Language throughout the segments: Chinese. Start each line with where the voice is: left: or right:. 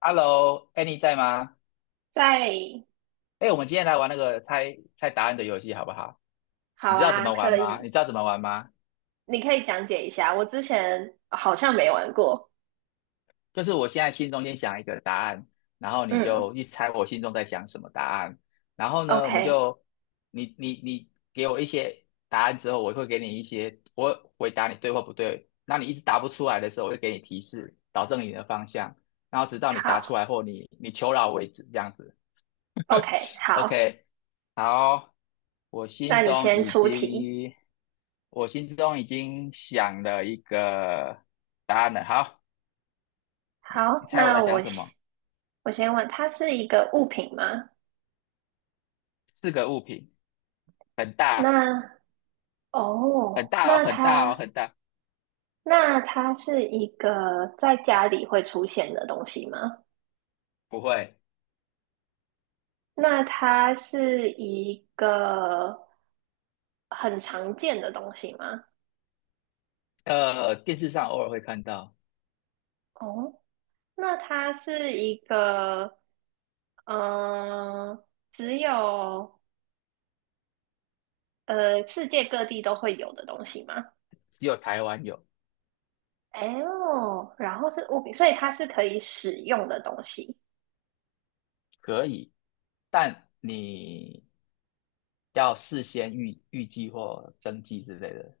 left: Hello，哎，在吗？
right: 在。
left: 哎，我们今天来玩那个猜猜答案的游戏，好不好？你
right: 好
left: 知道怎
right: 啊，
left: 么玩
right: 可
left: 吗？你
right: 以，
left: 知道怎么玩吗？
right: 你可以讲解一下。我之前好像没玩过。
left: 就是我现在心中先想一个答案，然后你
right: 嗯
left: 就去猜我心中在想什么答案，然后呢，我们
right: ，OK，
left: 就你给我一些答案之后，我会给你一些，我会回答你对或不对。那你一直答不出来的时候，我就给你提示，导正你的方向，然后直到你答出
right: 好
left: 来或你求饶为止，这样子。
right: ，OK，好，
left: OK，好，我心
right: 那你
left: 中
right: 先
left: 已
right: 出题。
left: 经，我心中已经想了一个答案了。好，你
right: 好，
left: 猜我在
right: 那
left: 想
right: 我
left: 什么？
right: 先我先问，它是一个物品吗？
left: 四个物品，很大，
right: 那
left: 很
right: 哦，
left: 大哦，
right: 那
left: 很大哦，
right: 它
left: 很大。
right: 那它是一个在家里会出现的东西吗？
left: 不会，
right: 那它是一个很常见的东西吗？
left: 电视上偶尔会看到，
right: 哦，那它是一个，呃，只有世界各地都会有的东西吗？
left: 只有台湾有，
right: 哦，然后是物品，所以它是可以使用的东西。
left: 可以，但你要事先预计或登记之类的，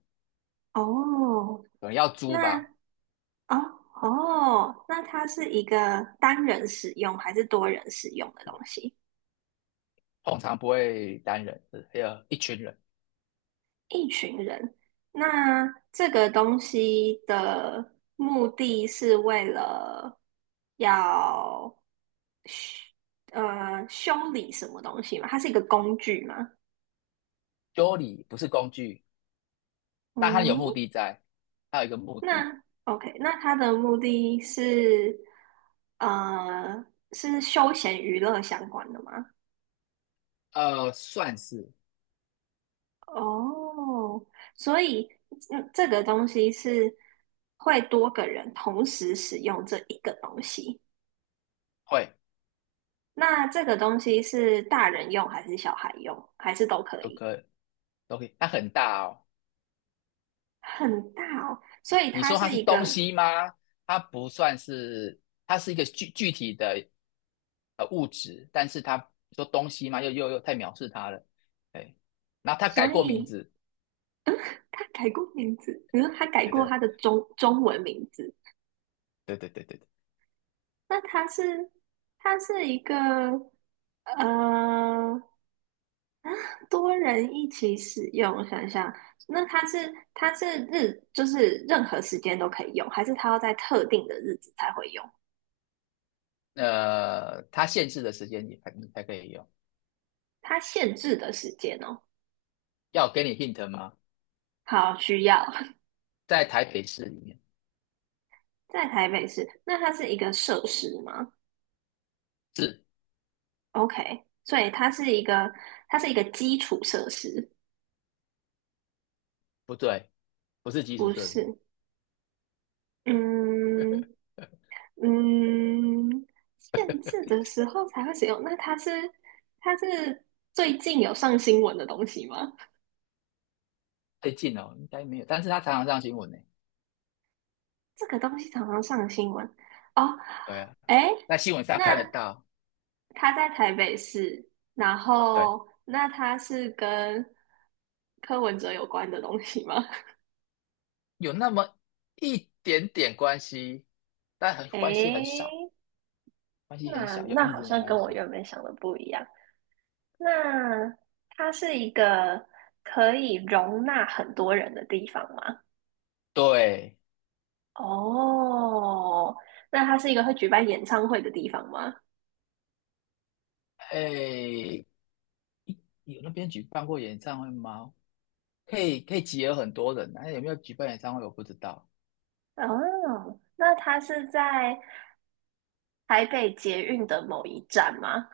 right: 哦，
left: 可能要租
right: 那
left: 吧，
right: 哦哦，那它是一个单人使用还是多人使用的东西？
left: 通常不会单人，还有一群人。
right: 一群人，那这个东西的目的是为了要修修理什么东西吗？它是一个工具吗？
left: Dolly 不是工具。但他有
right: 嗯，
left: 目的在，他有一个目的，
right: 那 OK，那它的目的是呃是休闲娱乐相关的吗？
left: 算是，
right: 哦，所以嗯，这个东西是会多个人同时使用这一个东西。
left: 会
right: 那这个东西是大人用还是小孩用，还是都可
left: 都
right: 以？
left: 可以都可以。它很大哦，
right: 很大哦，所以
left: 你
right: 它
left: 说它
right: 是
left: 是
right: 一
left: 东
right: 个，
left: 西吗？它不算是，它是一个具体的物质，但是它说东西吗？又太藐视它了，哎。然后它
right: 所
left: 改过名
right: 以
left: 字，
right: 它改过名字，比如它改
left: 对
right: 过
left: 对
right: 它的中文名字，
left: 对对对对对。
right: 那它是一个呃多人一起使用，我想想，那它是日就是任何时间都可以用，还是它要在特定的日子才会用？
left: 它限制的时间也还你才可以用。
right: 它限制的时间哦，
left: 要我给你 hint 吗？
right: 好需要。
left: 在台北市里面
right: 在台北市，那它是一个设施吗
left: 是
right: ？OK，所以它是一个，它是一个基础设施，
left: 不对，不是基础
right: 不
left: 设施，
right: 是？嗯 嗯，限制的时候才会使用。那它是最近有上新闻的东西吗？
left: 最近哦，应该没有，但是它常常上新闻呢。
right: 这个东西常常上新闻哦。
left: 对啊，
right: 哎，
left: 在新闻上
right: 那
left: 看得到，
right: 它在台北市，然
left: 对，
right: 后那它是跟柯文哲有关的东西吗？
left: 有那么一点点关系，但很 关系很
right: 哎。
left: 少，关系很
right: 那
left: 小，有
right: 那
left: 一
right: 好
left: 点点
right: 像
left: 关
right: 跟我
left: 系。
right: 原本想的不一样。那它是一个可以容纳很多人的地方吗？
left: 对，
right: 哦，那它是一个会举办演唱会的地方吗？
left: 哎，有那边举办过演唱会吗？可以可以集合很多人啊，那有没有举办演唱会我不知道，
right: 哦，那它是在台北捷运的某一站吗？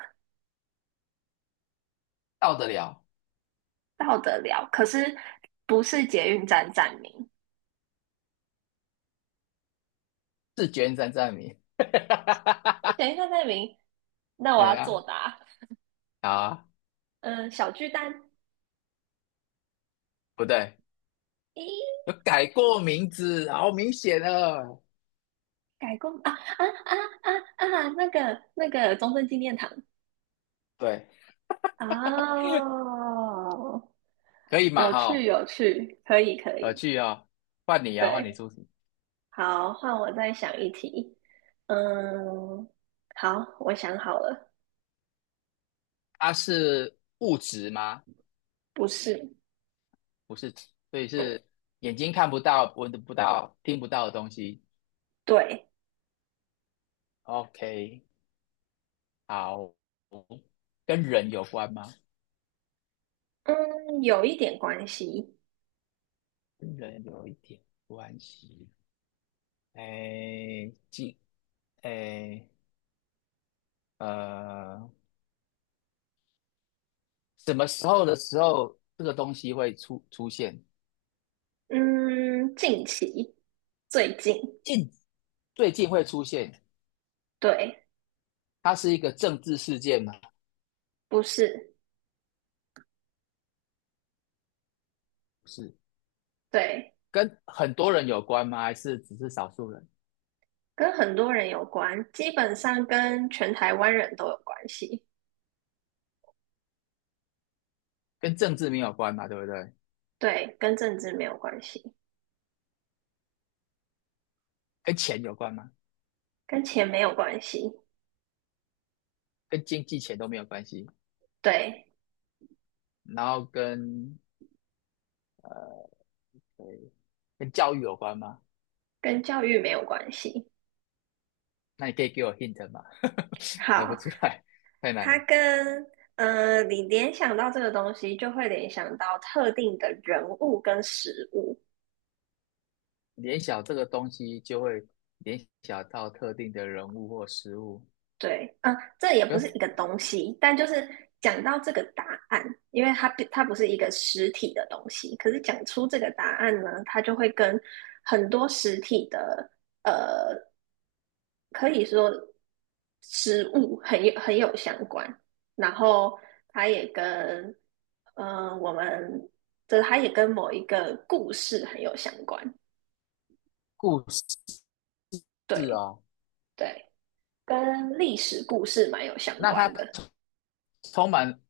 left: 到得了，
right: 到得了，可是不是捷运站站名。
left: 是觉三站名。
right: 等一下站名，那我
left: 对
right: 要作
left: 啊，
right: 答。
left: 好啊，
right: 嗯，小巨蛋。
left: 不对，
right: 咦，
left: 有改过名字，好明显了。
right: 改过啊！那个那个中正纪念堂，
left: 对，
right: 哦，
left: 可以嘛
right: 有趣
left: 哈，
right: 有趣，可以可
left: 我
right: 以，
left: 去哦，换你啊，换你
right: 对，
left: 出题。
right: 好，换我再想一题。嗯，好，我想好了，
left: 它是物质吗？
right: 不是，
left: 不是，所以是眼睛看不到、闻得不到、听不到的东西。
right: 对，
left: OK，好，跟人有关吗？
right: 嗯，有一点关系，
left: 跟人有一点关系。哎，哎呃，什么时候的时候这个东西会出现？
right: 嗯，近期，最近，
left: 近最近会出现？
right: 对，
left: 它是一个政治事件吗？
right: 不是，
left: 不是，
right: 对，
left: 跟很多人有关吗？还是只是少数人？
right: 跟很多人有关，基本上跟全台湾人都有关系，
left: 跟政治没有关嘛，对不对？
right: 对，跟政治没有关系，
left: 跟钱有关吗？
right: 跟钱没有关系，
left: 跟经济钱都没有关系，
right: 对，
left: 然后呃跟教育有关吗？
right: 跟教育没有关系。
left: 那你可以给我 hint 吗？猜不
right: 好，
left: 出来，太难
right: 它
left: 了。
right: 跟你联想到这个东西，就会联想到特定的人物跟食物。
left: 联想这个东西就会联想到特定的人物或事物
right: 对，嗯、这也不是
left: 跟
right: 一个东西，但就是讲到这个答案，因为它不是一个实体的东西，可是讲出这个答案呢，它就会跟很多实体的呃。可以说食物很有相关，然后它也跟嗯、我们这它也跟某一个故事很有相关，
left: 故事
right: 对
left: 哦。
right: 对，跟历史故事蛮有相
left: 那
right: 关
left: 它
right: 的。
left: 充满，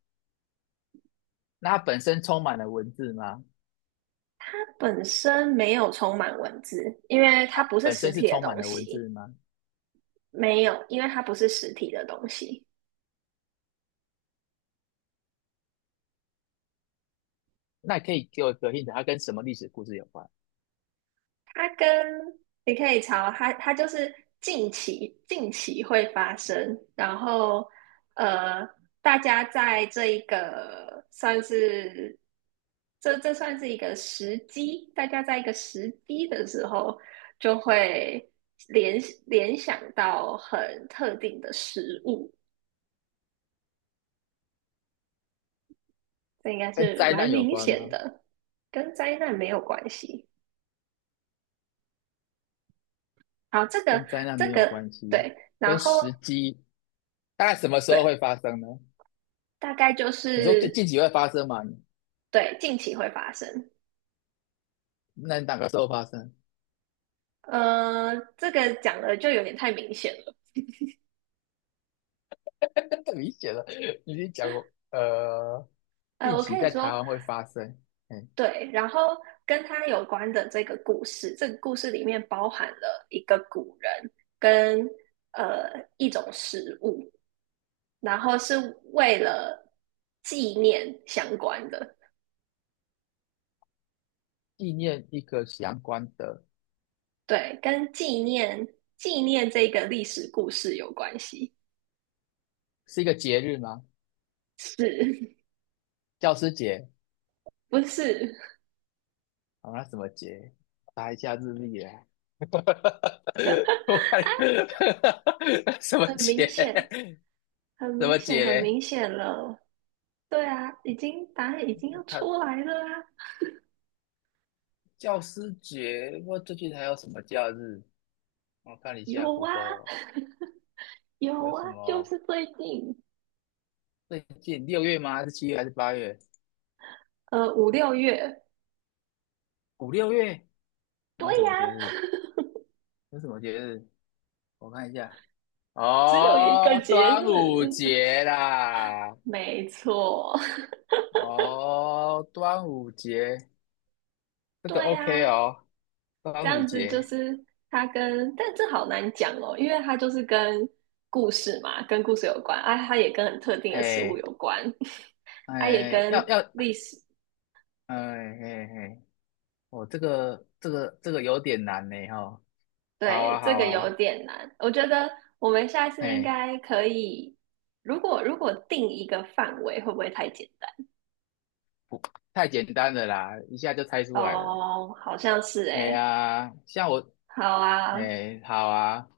left: 那它本身充满了文字吗？
right: 本身没有充满文字，因为它不是
left: 本
right: 实
left: 身是
right: 体的
left: 充满
right: 东
left: 了文
right: 西，
left: 字吗？
right: 没有，因为它不是实体的东西。
left: 那你可以给我一个 hint，它跟什么历史故事有关？
right: 它跟你可以查哦，它它就是近期会发生，然后呃，大家在这一个算是这算是一个时机，大家在一个时机的时候就会联联想到很特定的食物，这应该
left: 跟
right: 是
left: 灾
right: 蛮
left: 难有
right: 明
left: 关
right: 显
left: 吗？
right: 的，跟灾难没有关系。好，这
left: 跟
right: 个
left: 灾难没
right: 这
left: 有
right: 个
left: 关系，
right: 对，然
left: 跟
right: 后
left: 时机大概什么时
right: 对，
left: 候会发生呢？
right: 大概就
left: 你说最
right: 是。
left: 近期会发生吗？
right: 对，近期会发生。
left: 那哪个时候发生？
right: 这个讲的就有点太明显了。
left: 太明显了，你已经讲过，近
right: 我可
left: 期
right: 以
left: 在台
right: 说，
left: 湾会发生，嗯，
right: 对，然后跟他有关的这个故事，这个故事里面包含了一个古人跟呃一种食物，然后是为了纪念相关的，
left: 纪念一个相关的，
right: 对，跟纪念这个历史故事有关系，
left: 是一个节日吗？
right: 是
left: 教师节，
right: 不是？
left: 啊，那什么节？查一下日历啊。我看 什么
right: 很
left: 节？
right: 明显，很
left: 什么
right: 明显，很
left: 节？
right: 明显了。对啊，已经答案已经要出
left: 他
right: 来了啊，
left: 教师节，我最近还有什么假日？我看一下
right: 有啊，
left: Google
right: 有
left: 有
right: 啊，
left: 什
right: 就
left: 么。
right: 是最近，
left: 最近六月吗？还是7月还是8月？
right: 五六月，
left: 五六月？还
right: 对
left: 有什
right: 呀、
left: 么节日？有什么节日？我看一下。
right: 只有一个
left: 哦，
right: 节日，
left: 端午 节啦！
right: 没错，
left: 哦，端午节 这个
right: 对
left: OK
right: 呀、
left: 哦，
right: 这
left: 端午
right: 样子就
left: 节，
right: 是它跟，但这好难讲哦，因为它就是跟故事嘛，跟故事有关，啊，它也跟很特定的食物
left: 哎
right: 有关，它也
left: 哎，
right: 跟
left: 要，
right: 历史。
left: 哎哎哎，哦，这个有点难呢哈、哦好
right: 对，
left: 啊
right: 这
left: 好
right: 个有
left: 啊，
right: 点难。我觉得我们下次应
left: 哎，
right: 该可以，如果定一个范围，会不会太简单？
left: 太简单了啦，一下就猜出来了。
right: 哦，好像是
left: 哎
right: 诶。
left: 呀，像我，
right: 好啊，
left: 哎，好啊，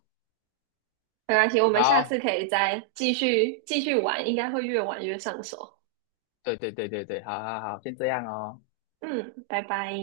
right: 没关系，我们下次
left: 好。
right: 可以再继续玩，应该会越玩越上手。
left: 对对对对对，好好好，先这样哦。
right: 嗯，拜拜。